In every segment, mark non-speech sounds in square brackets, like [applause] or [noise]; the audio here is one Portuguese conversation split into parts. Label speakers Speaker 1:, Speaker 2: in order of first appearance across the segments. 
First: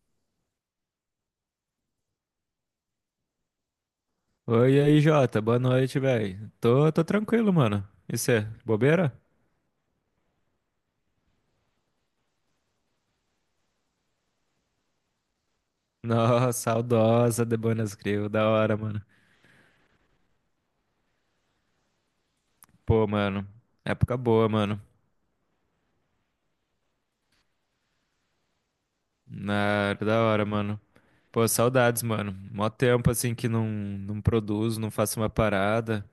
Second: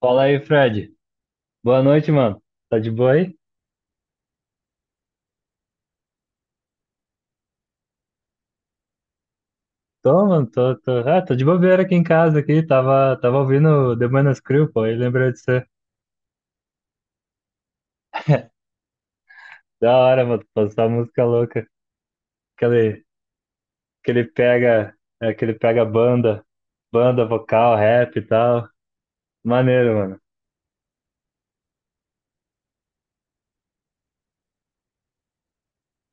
Speaker 1: Fala aí, Fred. Boa noite, mano. Tá de boa aí?
Speaker 2: Oi, e aí, Jota. Boa noite, velho. Tô tranquilo, mano. E cê, bobeira?
Speaker 1: Tô, mano, tô, tô. Ah, tô de bobeira aqui em casa, aqui. Tava ouvindo The Manas Crew, pô, e lembrei de você.
Speaker 2: [laughs] Nossa, saudosa de Buenos Grill. Da hora, mano.
Speaker 1: Da hora, mano, passar música louca. Aquele,
Speaker 2: Pô, mano. Época
Speaker 1: aquele
Speaker 2: boa, mano.
Speaker 1: pega, aquele pega banda vocal, rap e tal.
Speaker 2: Na,
Speaker 1: Maneiro, mano.
Speaker 2: da hora, mano. Pô, saudades, mano. Mó tempo, assim, que não produzo, não faço uma parada.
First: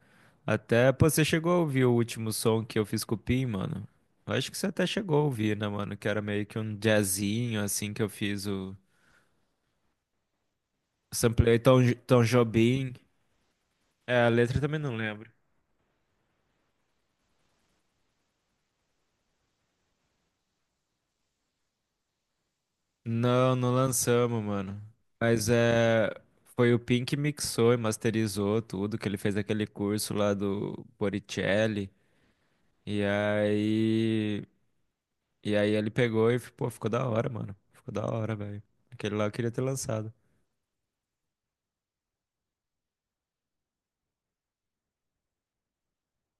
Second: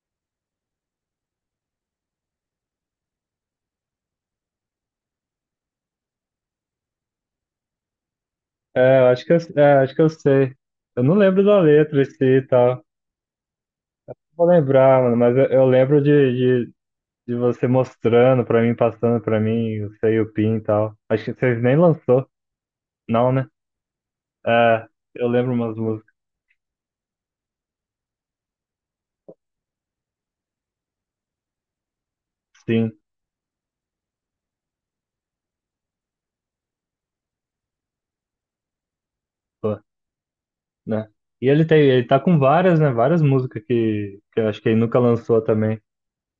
Speaker 2: Até, pô, você chegou a ouvir o último som que eu fiz com o Pim, mano? Eu acho que você até chegou a ouvir, né, mano? Que era meio que um jazzinho, assim, que eu fiz.
Speaker 1: É, eu acho que eu sei. Eu não lembro da
Speaker 2: Samplei Tom,
Speaker 1: letra em si
Speaker 2: Tom
Speaker 1: e tal.
Speaker 2: Jobim. É, a
Speaker 1: Vou
Speaker 2: letra eu também não
Speaker 1: lembrar, mano,
Speaker 2: lembro.
Speaker 1: mas eu lembro de você mostrando pra mim, passando pra mim, o seu e o Pin e tal. Acho que vocês nem lançou. Não, né?
Speaker 2: Não, não lançamos, mano.
Speaker 1: É, eu
Speaker 2: Mas
Speaker 1: lembro umas
Speaker 2: é.
Speaker 1: músicas,
Speaker 2: Foi o Pink que mixou e masterizou tudo, que ele fez aquele curso lá do Boricelli.
Speaker 1: sim,
Speaker 2: E aí. E aí ele pegou e, pô, ficou da hora, mano. Ficou da hora, velho. Aquele lá eu queria ter
Speaker 1: pô,
Speaker 2: lançado.
Speaker 1: né? E ele tá com várias, né? Várias músicas que eu acho que ele nunca lançou também.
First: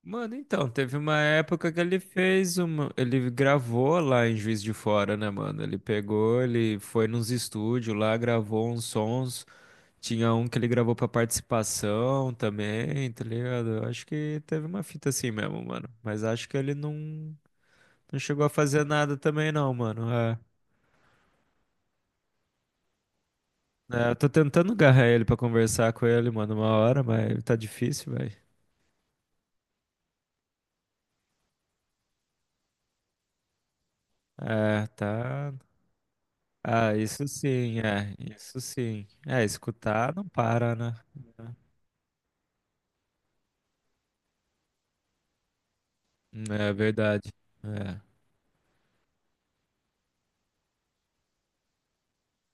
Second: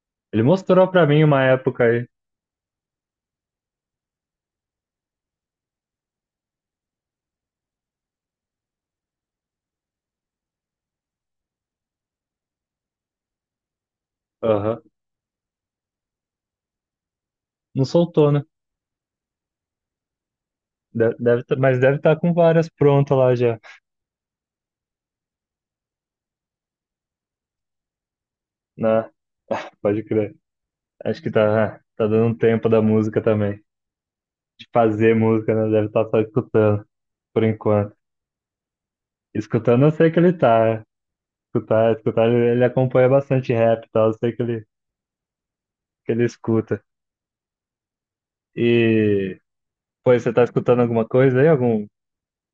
Speaker 2: Mano,
Speaker 1: Ele
Speaker 2: então,
Speaker 1: mostrou
Speaker 2: teve
Speaker 1: pra
Speaker 2: uma
Speaker 1: mim uma
Speaker 2: época que
Speaker 1: época
Speaker 2: ele
Speaker 1: aí.
Speaker 2: fez uma. Ele gravou lá em Juiz de Fora, né, mano? Ele pegou, ele foi nos estúdios lá, gravou uns sons. Tinha um que ele gravou pra participação também, tá ligado? Eu acho que teve
Speaker 1: Aham.
Speaker 2: uma fita assim mesmo, mano. Mas acho que ele não,
Speaker 1: Não
Speaker 2: não
Speaker 1: soltou, né?
Speaker 2: chegou a fazer nada também, não, mano. É.
Speaker 1: Mas deve estar com várias prontas lá já,
Speaker 2: É, eu tô tentando agarrar ele pra conversar com ele, mano, uma hora, mas tá difícil, velho.
Speaker 1: né? Pode crer. Acho que tá dando um tempo da música também. De
Speaker 2: É,
Speaker 1: fazer música,
Speaker 2: tá.
Speaker 1: né? Deve estar só escutando,
Speaker 2: Ah,
Speaker 1: por enquanto.
Speaker 2: isso sim. É,
Speaker 1: Escutando eu sei
Speaker 2: escutar
Speaker 1: que
Speaker 2: não
Speaker 1: ele tá,
Speaker 2: para,
Speaker 1: né?
Speaker 2: né?
Speaker 1: Escutar, ele acompanha bastante rap e tal, eu sei que ele
Speaker 2: É
Speaker 1: escuta.
Speaker 2: verdade. É.
Speaker 1: E Pois você tá escutando alguma coisa aí? Algum,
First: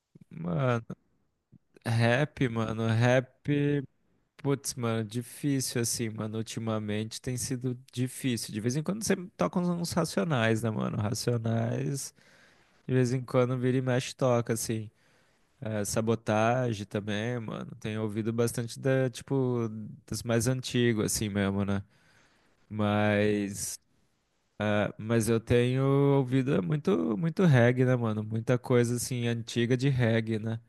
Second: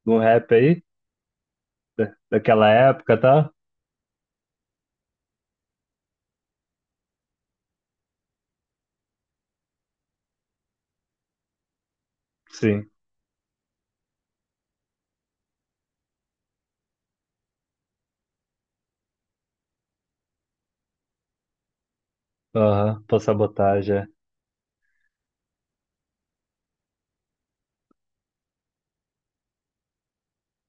Speaker 1: algum rap aí?
Speaker 2: Mano,
Speaker 1: Da-
Speaker 2: rap,
Speaker 1: daquela
Speaker 2: mano,
Speaker 1: época,
Speaker 2: rap.
Speaker 1: tá?
Speaker 2: Putz, mano, difícil assim, mano. Ultimamente tem sido difícil. De vez em quando você toca uns racionais, né, mano? Racionais,
Speaker 1: Sim.
Speaker 2: de vez em quando vira e mexe toca, assim. É, sabotagem também, mano. Tenho ouvido bastante tipo, das mais antigas, assim mesmo, né?
Speaker 1: Aham. Pô,
Speaker 2: Mas,
Speaker 1: sabotagem. É.
Speaker 2: ah, mas eu tenho ouvido muito, muito reggae, né, mano? Muita coisa, assim, antiga de reggae, né?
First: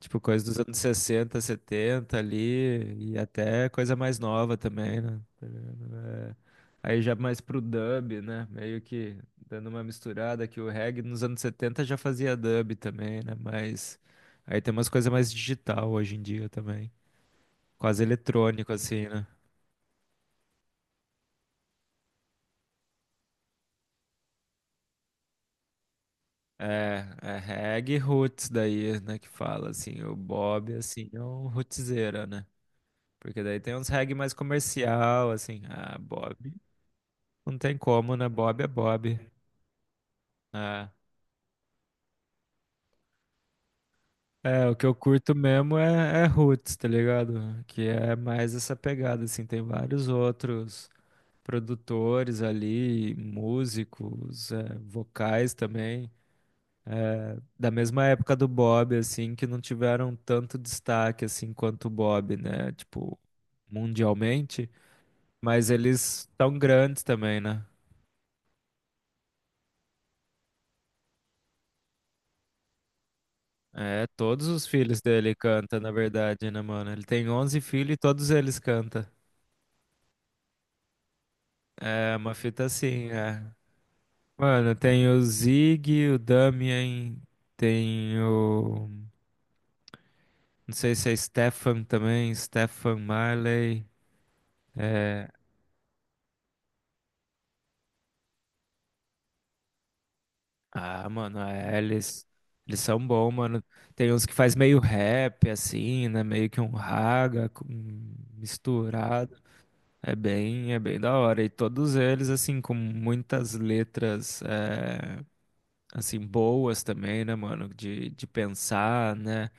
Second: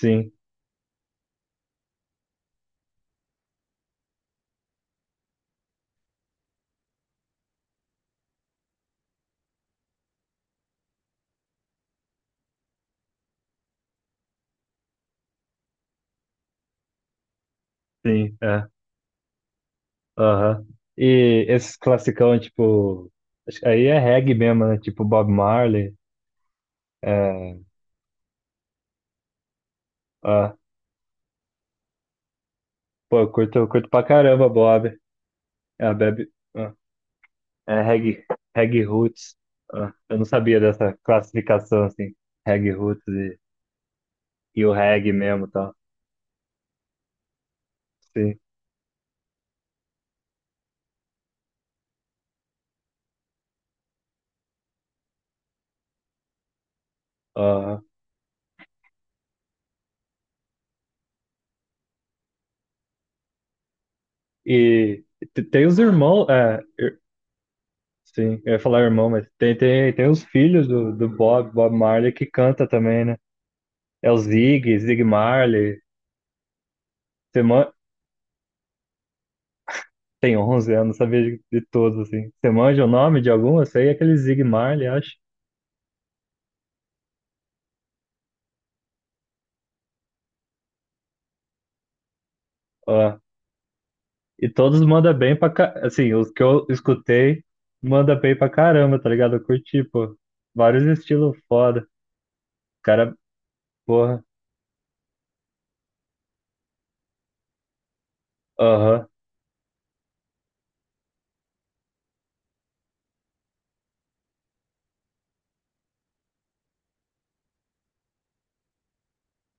Speaker 2: Tipo, coisa dos anos 60, 70 ali, e até coisa mais nova também, né? Tá ligado? É, aí já mais pro dub, né? Meio que dando uma misturada, que o reggae nos anos 70 já fazia dub também, né? Mas aí tem umas coisas mais digital hoje em dia também. Quase
Speaker 1: sim, é.
Speaker 2: eletrônico, assim, né?
Speaker 1: Aham. E esses classicão, tipo. Acho que aí é reggae mesmo, né? Tipo Bob Marley.
Speaker 2: É, é
Speaker 1: É.
Speaker 2: reggae roots daí, né, que fala, assim, o
Speaker 1: Ah,
Speaker 2: Bob, assim, é um rootzeira, né?
Speaker 1: pô, eu
Speaker 2: Porque
Speaker 1: curto,
Speaker 2: daí
Speaker 1: eu
Speaker 2: tem
Speaker 1: curto
Speaker 2: uns
Speaker 1: pra
Speaker 2: reggae mais
Speaker 1: caramba, Bob.
Speaker 2: comercial, assim,
Speaker 1: É,
Speaker 2: ah,
Speaker 1: Bebe.
Speaker 2: Bob.
Speaker 1: Ah,
Speaker 2: Não tem
Speaker 1: é
Speaker 2: como,
Speaker 1: reggae,
Speaker 2: né?
Speaker 1: reggae
Speaker 2: Bob.
Speaker 1: roots. Ah, eu não sabia
Speaker 2: É.
Speaker 1: dessa classificação, assim. Reggae roots e
Speaker 2: É,
Speaker 1: o
Speaker 2: o que eu
Speaker 1: reggae
Speaker 2: curto
Speaker 1: mesmo, tá?
Speaker 2: mesmo é, é roots, tá ligado? Que é
Speaker 1: Sim.
Speaker 2: mais essa pegada, assim, tem vários outros produtores ali, músicos, é, vocais também, da
Speaker 1: Aham.
Speaker 2: mesma época do Bob, assim, que não tiveram tanto destaque, assim, quanto o Bob, né? Tipo, mundialmente,
Speaker 1: E tem
Speaker 2: mas
Speaker 1: os irmãos,
Speaker 2: eles tão grandes também, né?
Speaker 1: sim, eu ia falar irmão, mas tem os filhos do Bob, Bob Marley que canta também, né?
Speaker 2: É,
Speaker 1: É o
Speaker 2: todos os
Speaker 1: Zig,
Speaker 2: filhos
Speaker 1: Zig
Speaker 2: dele cantam,
Speaker 1: Marley.
Speaker 2: na verdade, né, mano? Ele tem
Speaker 1: você
Speaker 2: 11
Speaker 1: man...
Speaker 2: filhos e todos eles cantam.
Speaker 1: Tem 11 anos, sabia de todos,
Speaker 2: É
Speaker 1: assim.
Speaker 2: uma
Speaker 1: Você
Speaker 2: fita
Speaker 1: manja o
Speaker 2: assim,
Speaker 1: nome de
Speaker 2: é.
Speaker 1: algum? Eu sei aquele Zig
Speaker 2: Mano,
Speaker 1: Marley,
Speaker 2: tem
Speaker 1: acho.
Speaker 2: o Zig, o Damien, tem o. Não sei se é Stefan também, Stefan
Speaker 1: Ó,
Speaker 2: Marley.
Speaker 1: e todos mandam
Speaker 2: É...
Speaker 1: bem assim, os que eu escutei, manda bem pra caramba, tá ligado? Eu curti, pô. Vários
Speaker 2: Ah,
Speaker 1: estilos
Speaker 2: mano, é,
Speaker 1: foda.
Speaker 2: eles. Eles são
Speaker 1: Cara,
Speaker 2: bons, mano. Tem
Speaker 1: porra,
Speaker 2: uns que faz meio rap, assim, né? Meio que um raga com-
Speaker 1: aham,
Speaker 2: misturado. É bem da hora. E todos eles, assim, com muitas letras, é, assim, boas também, né, mano? De pensar, né?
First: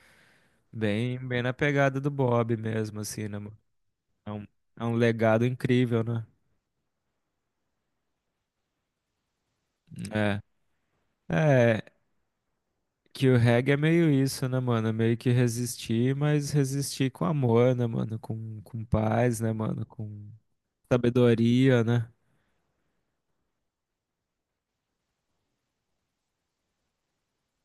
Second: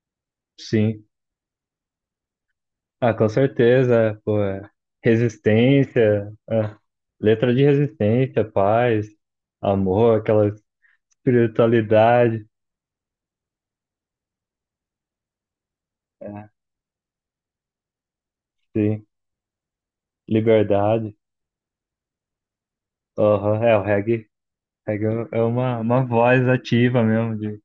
Speaker 1: sim.
Speaker 2: Bem na pegada do Bob mesmo,
Speaker 1: Ah,
Speaker 2: assim,
Speaker 1: com
Speaker 2: né, mano?
Speaker 1: certeza,
Speaker 2: É
Speaker 1: pô,
Speaker 2: um,
Speaker 1: é.
Speaker 2: é um legado incrível, né?
Speaker 1: Resistência, é. Letra de resistência, paz, amor,
Speaker 2: É.
Speaker 1: aquela
Speaker 2: É,
Speaker 1: espiritualidade,
Speaker 2: que o reggae é meio isso, né, mano? É meio que resistir,
Speaker 1: é,
Speaker 2: mas resistir com amor, né, mano? Com
Speaker 1: sim,
Speaker 2: paz, né, mano? Com
Speaker 1: liberdade.
Speaker 2: sabedoria, né?
Speaker 1: Aham, é, o reggae é uma voz ativa mesmo,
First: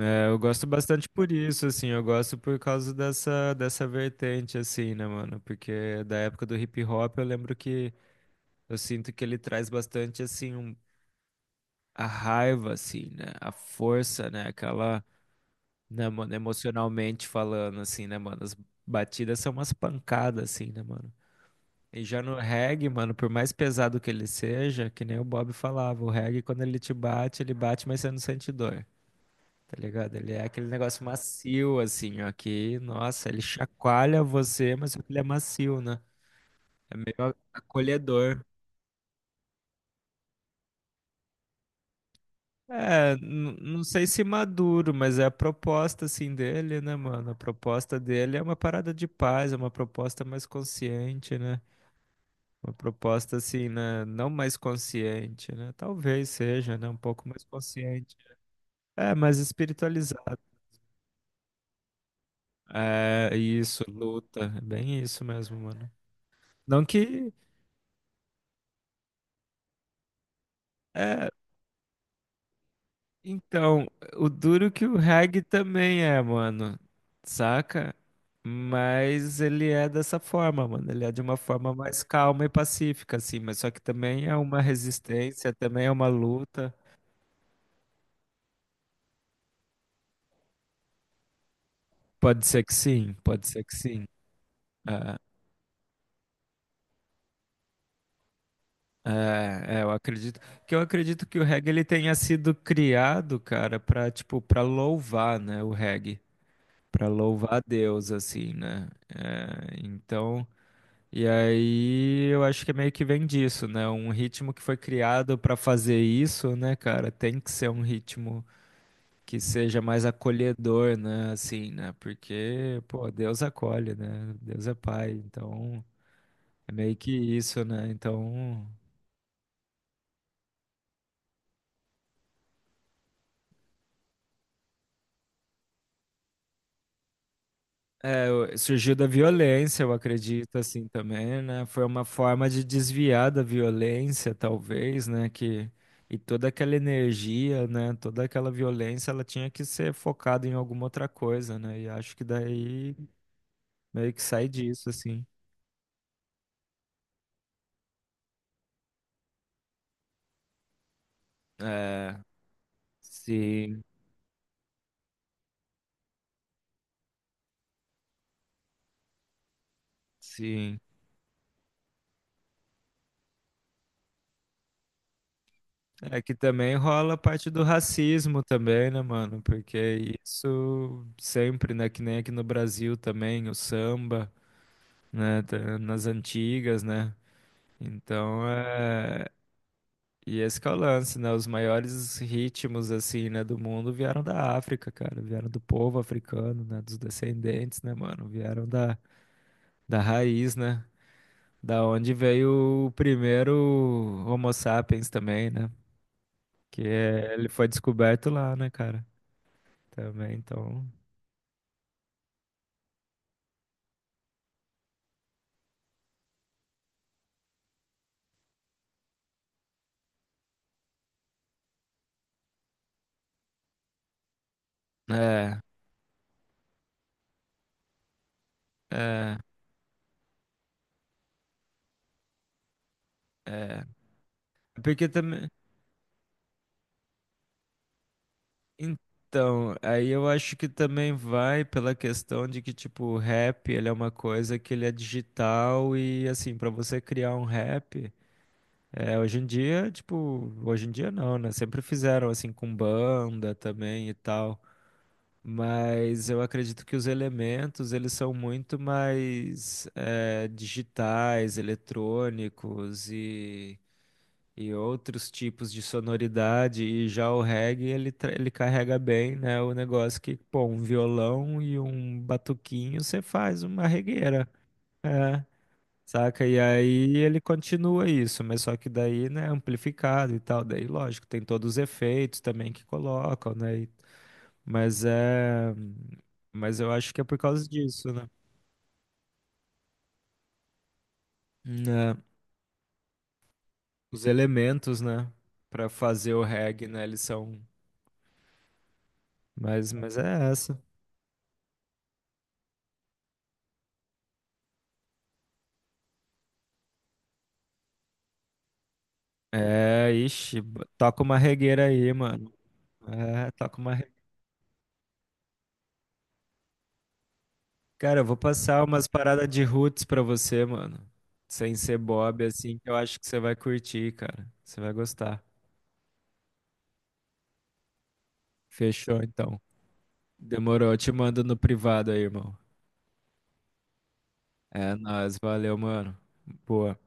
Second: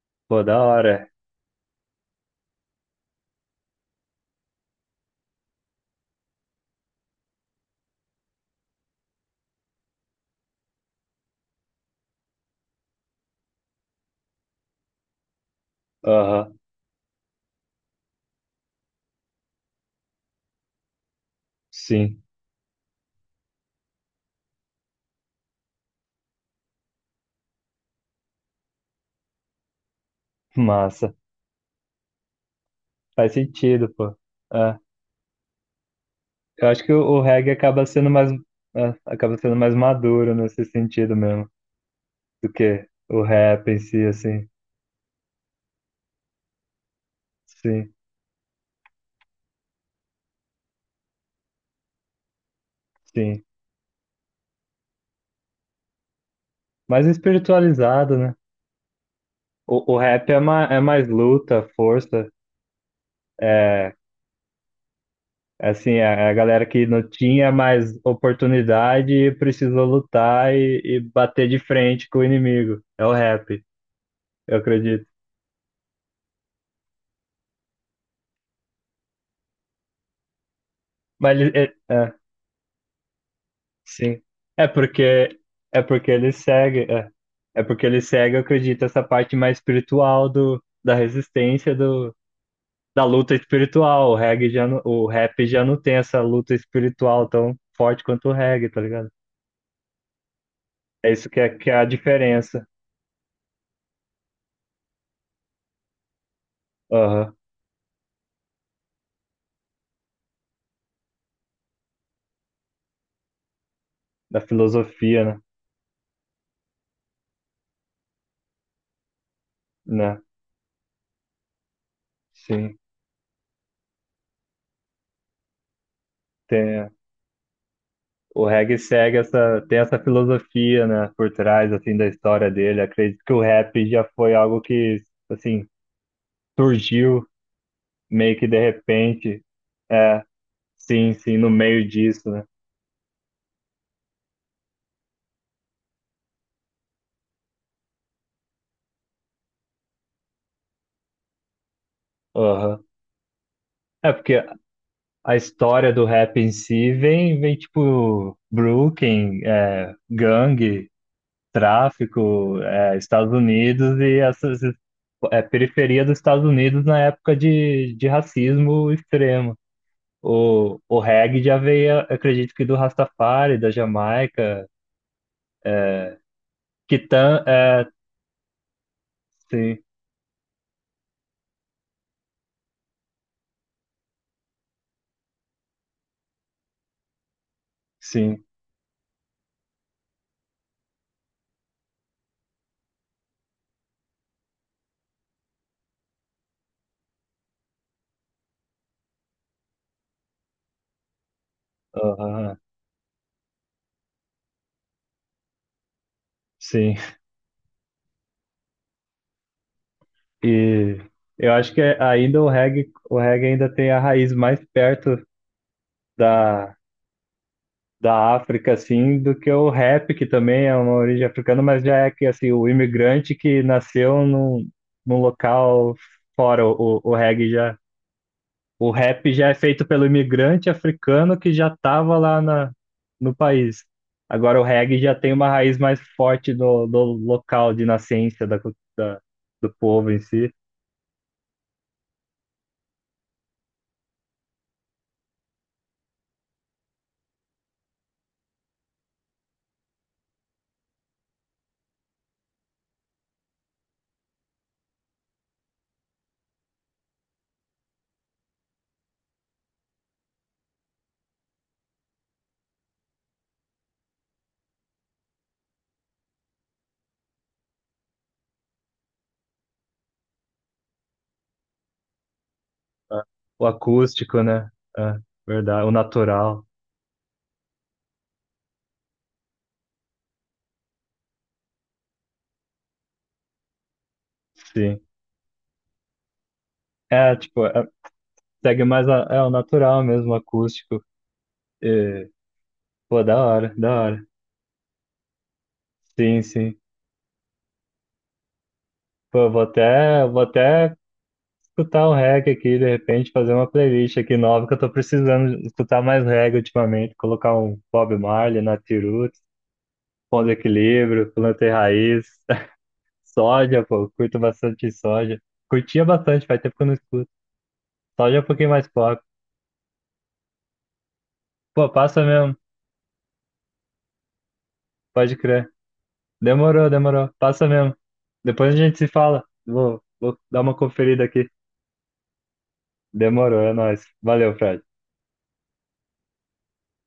Speaker 2: É, eu
Speaker 1: pô, da
Speaker 2: gosto bastante
Speaker 1: hora.
Speaker 2: por isso, assim, eu gosto por causa dessa vertente, assim, né, mano? Porque da época do hip hop eu lembro que eu sinto que ele traz bastante, assim, um- a raiva, assim, né? A força, né? Aquela, né, mano,
Speaker 1: Aham,
Speaker 2: emocionalmente falando, assim, né, mano? As batidas são umas pancadas, assim, né, mano? E já
Speaker 1: sim,
Speaker 2: no reggae, mano, por mais pesado que ele seja, que nem o Bob falava, o reggae, quando ele te bate, ele bate, mas você não sente dor, tá ligado? Ele é
Speaker 1: [laughs]
Speaker 2: aquele negócio
Speaker 1: massa,
Speaker 2: macio, assim, ó, que, nossa,
Speaker 1: faz
Speaker 2: ele
Speaker 1: sentido, pô.
Speaker 2: chacoalha você,
Speaker 1: É,
Speaker 2: mas ele é macio, né?
Speaker 1: eu acho que
Speaker 2: É
Speaker 1: o
Speaker 2: meio
Speaker 1: reggae acaba sendo mais,
Speaker 2: acolhedor.
Speaker 1: é, acaba sendo mais maduro nesse sentido mesmo, do que
Speaker 2: É,
Speaker 1: o
Speaker 2: n-
Speaker 1: rap em
Speaker 2: não
Speaker 1: si,
Speaker 2: sei se
Speaker 1: assim,
Speaker 2: maduro, mas é a proposta assim dele, né, mano? A
Speaker 1: sim,
Speaker 2: proposta dele é uma parada de paz, é uma proposta mais consciente, né? Uma proposta
Speaker 1: sim.
Speaker 2: assim, né? Não mais consciente, né? Talvez seja, né? Um
Speaker 1: Mais
Speaker 2: pouco mais
Speaker 1: espiritualizado,
Speaker 2: consciente.
Speaker 1: né?
Speaker 2: É, mais
Speaker 1: O rap
Speaker 2: espiritualizado.
Speaker 1: é mais luta, força,
Speaker 2: É, isso,
Speaker 1: é
Speaker 2: luta. É bem isso mesmo,
Speaker 1: é
Speaker 2: mano.
Speaker 1: assim, é a galera
Speaker 2: Não
Speaker 1: que não
Speaker 2: que.
Speaker 1: tinha mais oportunidade e precisou lutar e
Speaker 2: É,
Speaker 1: bater de frente com o inimigo. É o rap,
Speaker 2: então, o
Speaker 1: eu
Speaker 2: duro que o
Speaker 1: acredito.
Speaker 2: reggae também é, mano. Saca? Mas ele é dessa forma, mano. Ele é de uma
Speaker 1: Mas ele, é,
Speaker 2: forma mais
Speaker 1: é,
Speaker 2: calma e pacífica, assim. Mas só que
Speaker 1: sim.
Speaker 2: também é uma
Speaker 1: É porque
Speaker 2: resistência,
Speaker 1: é
Speaker 2: também é uma
Speaker 1: porque ele
Speaker 2: luta.
Speaker 1: segue, eu acredito, essa parte mais espiritual do, da resistência do,
Speaker 2: Pode ser que
Speaker 1: da
Speaker 2: sim,
Speaker 1: luta
Speaker 2: pode ser que sim.
Speaker 1: espiritual. O
Speaker 2: É.
Speaker 1: rap já não tem essa luta espiritual tão forte quanto o reggae, tá ligado?
Speaker 2: É, é, eu acredito que eu
Speaker 1: É
Speaker 2: acredito
Speaker 1: isso
Speaker 2: que
Speaker 1: que
Speaker 2: o
Speaker 1: é,
Speaker 2: reggae
Speaker 1: que é a
Speaker 2: ele tenha sido
Speaker 1: diferença,
Speaker 2: criado, cara, pra, tipo para louvar, né, o reggae, pra
Speaker 1: aham,
Speaker 2: louvar a Deus assim, né? É, então, e aí eu acho que é meio que vem disso, né? Um
Speaker 1: da
Speaker 2: ritmo que foi
Speaker 1: filosofia,
Speaker 2: criado
Speaker 1: né?
Speaker 2: pra fazer isso, né, cara, tem que ser um ritmo que seja mais
Speaker 1: Né?
Speaker 2: acolhedor, né, assim, né?
Speaker 1: Sim,
Speaker 2: Porque, pô, Deus acolhe, né? Deus é pai, então é
Speaker 1: tem,
Speaker 2: meio que isso, né?
Speaker 1: o
Speaker 2: Então
Speaker 1: reggae segue essa, tem essa filosofia, né, por trás, assim, da história dele. Acredito que o rap já foi algo que, assim, surgiu
Speaker 2: é,
Speaker 1: meio que
Speaker 2: o-
Speaker 1: de
Speaker 2: surgiu da
Speaker 1: repente,
Speaker 2: violência, eu
Speaker 1: é,
Speaker 2: acredito, assim
Speaker 1: sim, sim,
Speaker 2: também,
Speaker 1: no
Speaker 2: né? Foi
Speaker 1: meio
Speaker 2: uma
Speaker 1: disso, né?
Speaker 2: forma de desviar da violência, talvez, né? Que, e toda aquela energia, né? Toda aquela violência, ela tinha que ser focada em alguma outra coisa, né? E acho que
Speaker 1: Aham.
Speaker 2: daí meio
Speaker 1: É
Speaker 2: que
Speaker 1: porque
Speaker 2: sai disso, assim.
Speaker 1: a história do rap em si vem tipo Brooklyn, gangue,
Speaker 2: É,
Speaker 1: tráfico, Estados
Speaker 2: sim,
Speaker 1: Unidos e periferia dos Estados Unidos na época de racismo extremo. O,
Speaker 2: sim.
Speaker 1: o reggae já veio, acredito que do Rastafari, da Jamaica, é,
Speaker 2: É que também
Speaker 1: que
Speaker 2: rola a
Speaker 1: tan,
Speaker 2: parte do
Speaker 1: é,
Speaker 2: racismo também, né, mano?
Speaker 1: sim,
Speaker 2: Porque isso sempre, né? Que nem aqui no Brasil também, o samba, né, tá nas antigas, né?
Speaker 1: sim,
Speaker 2: Então é. E esse que é o lance, né? Os maiores ritmos, assim, né, do mundo vieram da África, cara. Vieram do povo africano, né? Dos descendentes, né, mano? Vieram da, da raiz, né? Da onde
Speaker 1: aham,
Speaker 2: veio o primeiro Homo sapiens também, né? Que
Speaker 1: sim.
Speaker 2: é- ele foi descoberto lá, né, cara? Também, então.
Speaker 1: E eu acho que ainda o reggae ainda tem a raiz mais perto da, da África, assim, do que o rap, que também é uma origem africana, mas já é que, assim, o imigrante que nasceu num
Speaker 2: É,
Speaker 1: local fora. O rap
Speaker 2: é,
Speaker 1: já é feito pelo imigrante africano que já estava lá na, no país.
Speaker 2: é.
Speaker 1: Agora o reggae
Speaker 2: Porque
Speaker 1: já tem uma
Speaker 2: também.
Speaker 1: raiz mais forte do local de nascença do
Speaker 2: Então, aí
Speaker 1: povo em
Speaker 2: eu
Speaker 1: si.
Speaker 2: acho que também vai pela questão de que, tipo, o rap, ele é uma coisa que ele é digital e, assim, pra você criar um rap, é, hoje em dia, tipo, hoje em dia não, né? Sempre fizeram, assim, com banda também e tal. Mas eu acredito que os elementos, eles são muito mais, é, digitais, eletrônicos e outros tipos de sonoridade, e já o reggae ele, tra- ele carrega bem, né? O negócio que, pô, um violão e um batuquinho você
Speaker 1: Ah,
Speaker 2: faz
Speaker 1: o
Speaker 2: uma
Speaker 1: acústico,
Speaker 2: regueira,
Speaker 1: né? É,
Speaker 2: é,
Speaker 1: verdade. O
Speaker 2: saca? E
Speaker 1: natural,
Speaker 2: aí ele continua isso, mas só que daí, né, amplificado e tal, daí lógico, tem todos os efeitos também que colocam, né? E-
Speaker 1: sim.
Speaker 2: mas é. Mas eu acho que é
Speaker 1: É,
Speaker 2: por
Speaker 1: tipo,
Speaker 2: causa disso, né?
Speaker 1: segue mais o natural mesmo, o acústico.
Speaker 2: Né,
Speaker 1: É, pô, da hora, da
Speaker 2: os
Speaker 1: hora.
Speaker 2: elementos, né, pra fazer
Speaker 1: Sim,
Speaker 2: o
Speaker 1: sim.
Speaker 2: reggae, né, eles são.
Speaker 1: Pô, eu vou
Speaker 2: Mas
Speaker 1: até, eu vou
Speaker 2: é essa.
Speaker 1: até escutar o reggae aqui, de repente, fazer uma playlist aqui nova, que eu tô precisando escutar mais reggae ultimamente. Colocar um Bob Marley, Nat Roots,
Speaker 2: É,
Speaker 1: Ponto de
Speaker 2: ixi, b- toca
Speaker 1: Equilíbrio,
Speaker 2: uma
Speaker 1: Plantei
Speaker 2: regueira aí,
Speaker 1: Raiz,
Speaker 2: mano.
Speaker 1: [laughs]
Speaker 2: É, toca
Speaker 1: Soja,
Speaker 2: uma
Speaker 1: pô,
Speaker 2: re...
Speaker 1: eu curto bastante Soja. Curtia bastante, faz tempo que eu não escuto.
Speaker 2: Cara, eu vou
Speaker 1: Soja é um pouquinho
Speaker 2: passar
Speaker 1: mais
Speaker 2: umas
Speaker 1: pop.
Speaker 2: paradas de roots pra você, mano. Sem
Speaker 1: Pô,
Speaker 2: ser
Speaker 1: passa
Speaker 2: Bob,
Speaker 1: mesmo,
Speaker 2: assim, que eu acho que você vai curtir, cara. Você vai
Speaker 1: pode
Speaker 2: gostar.
Speaker 1: crer. Demorou, demorou, passa mesmo. Depois a gente se
Speaker 2: Fechou,
Speaker 1: fala.
Speaker 2: então.
Speaker 1: Vou dar uma
Speaker 2: Demorou, eu te
Speaker 1: conferida
Speaker 2: mando
Speaker 1: aqui.
Speaker 2: no privado aí, irmão.
Speaker 1: Demorou, é nóis. Valeu, Fred.
Speaker 2: É nóis, valeu, mano. Boa.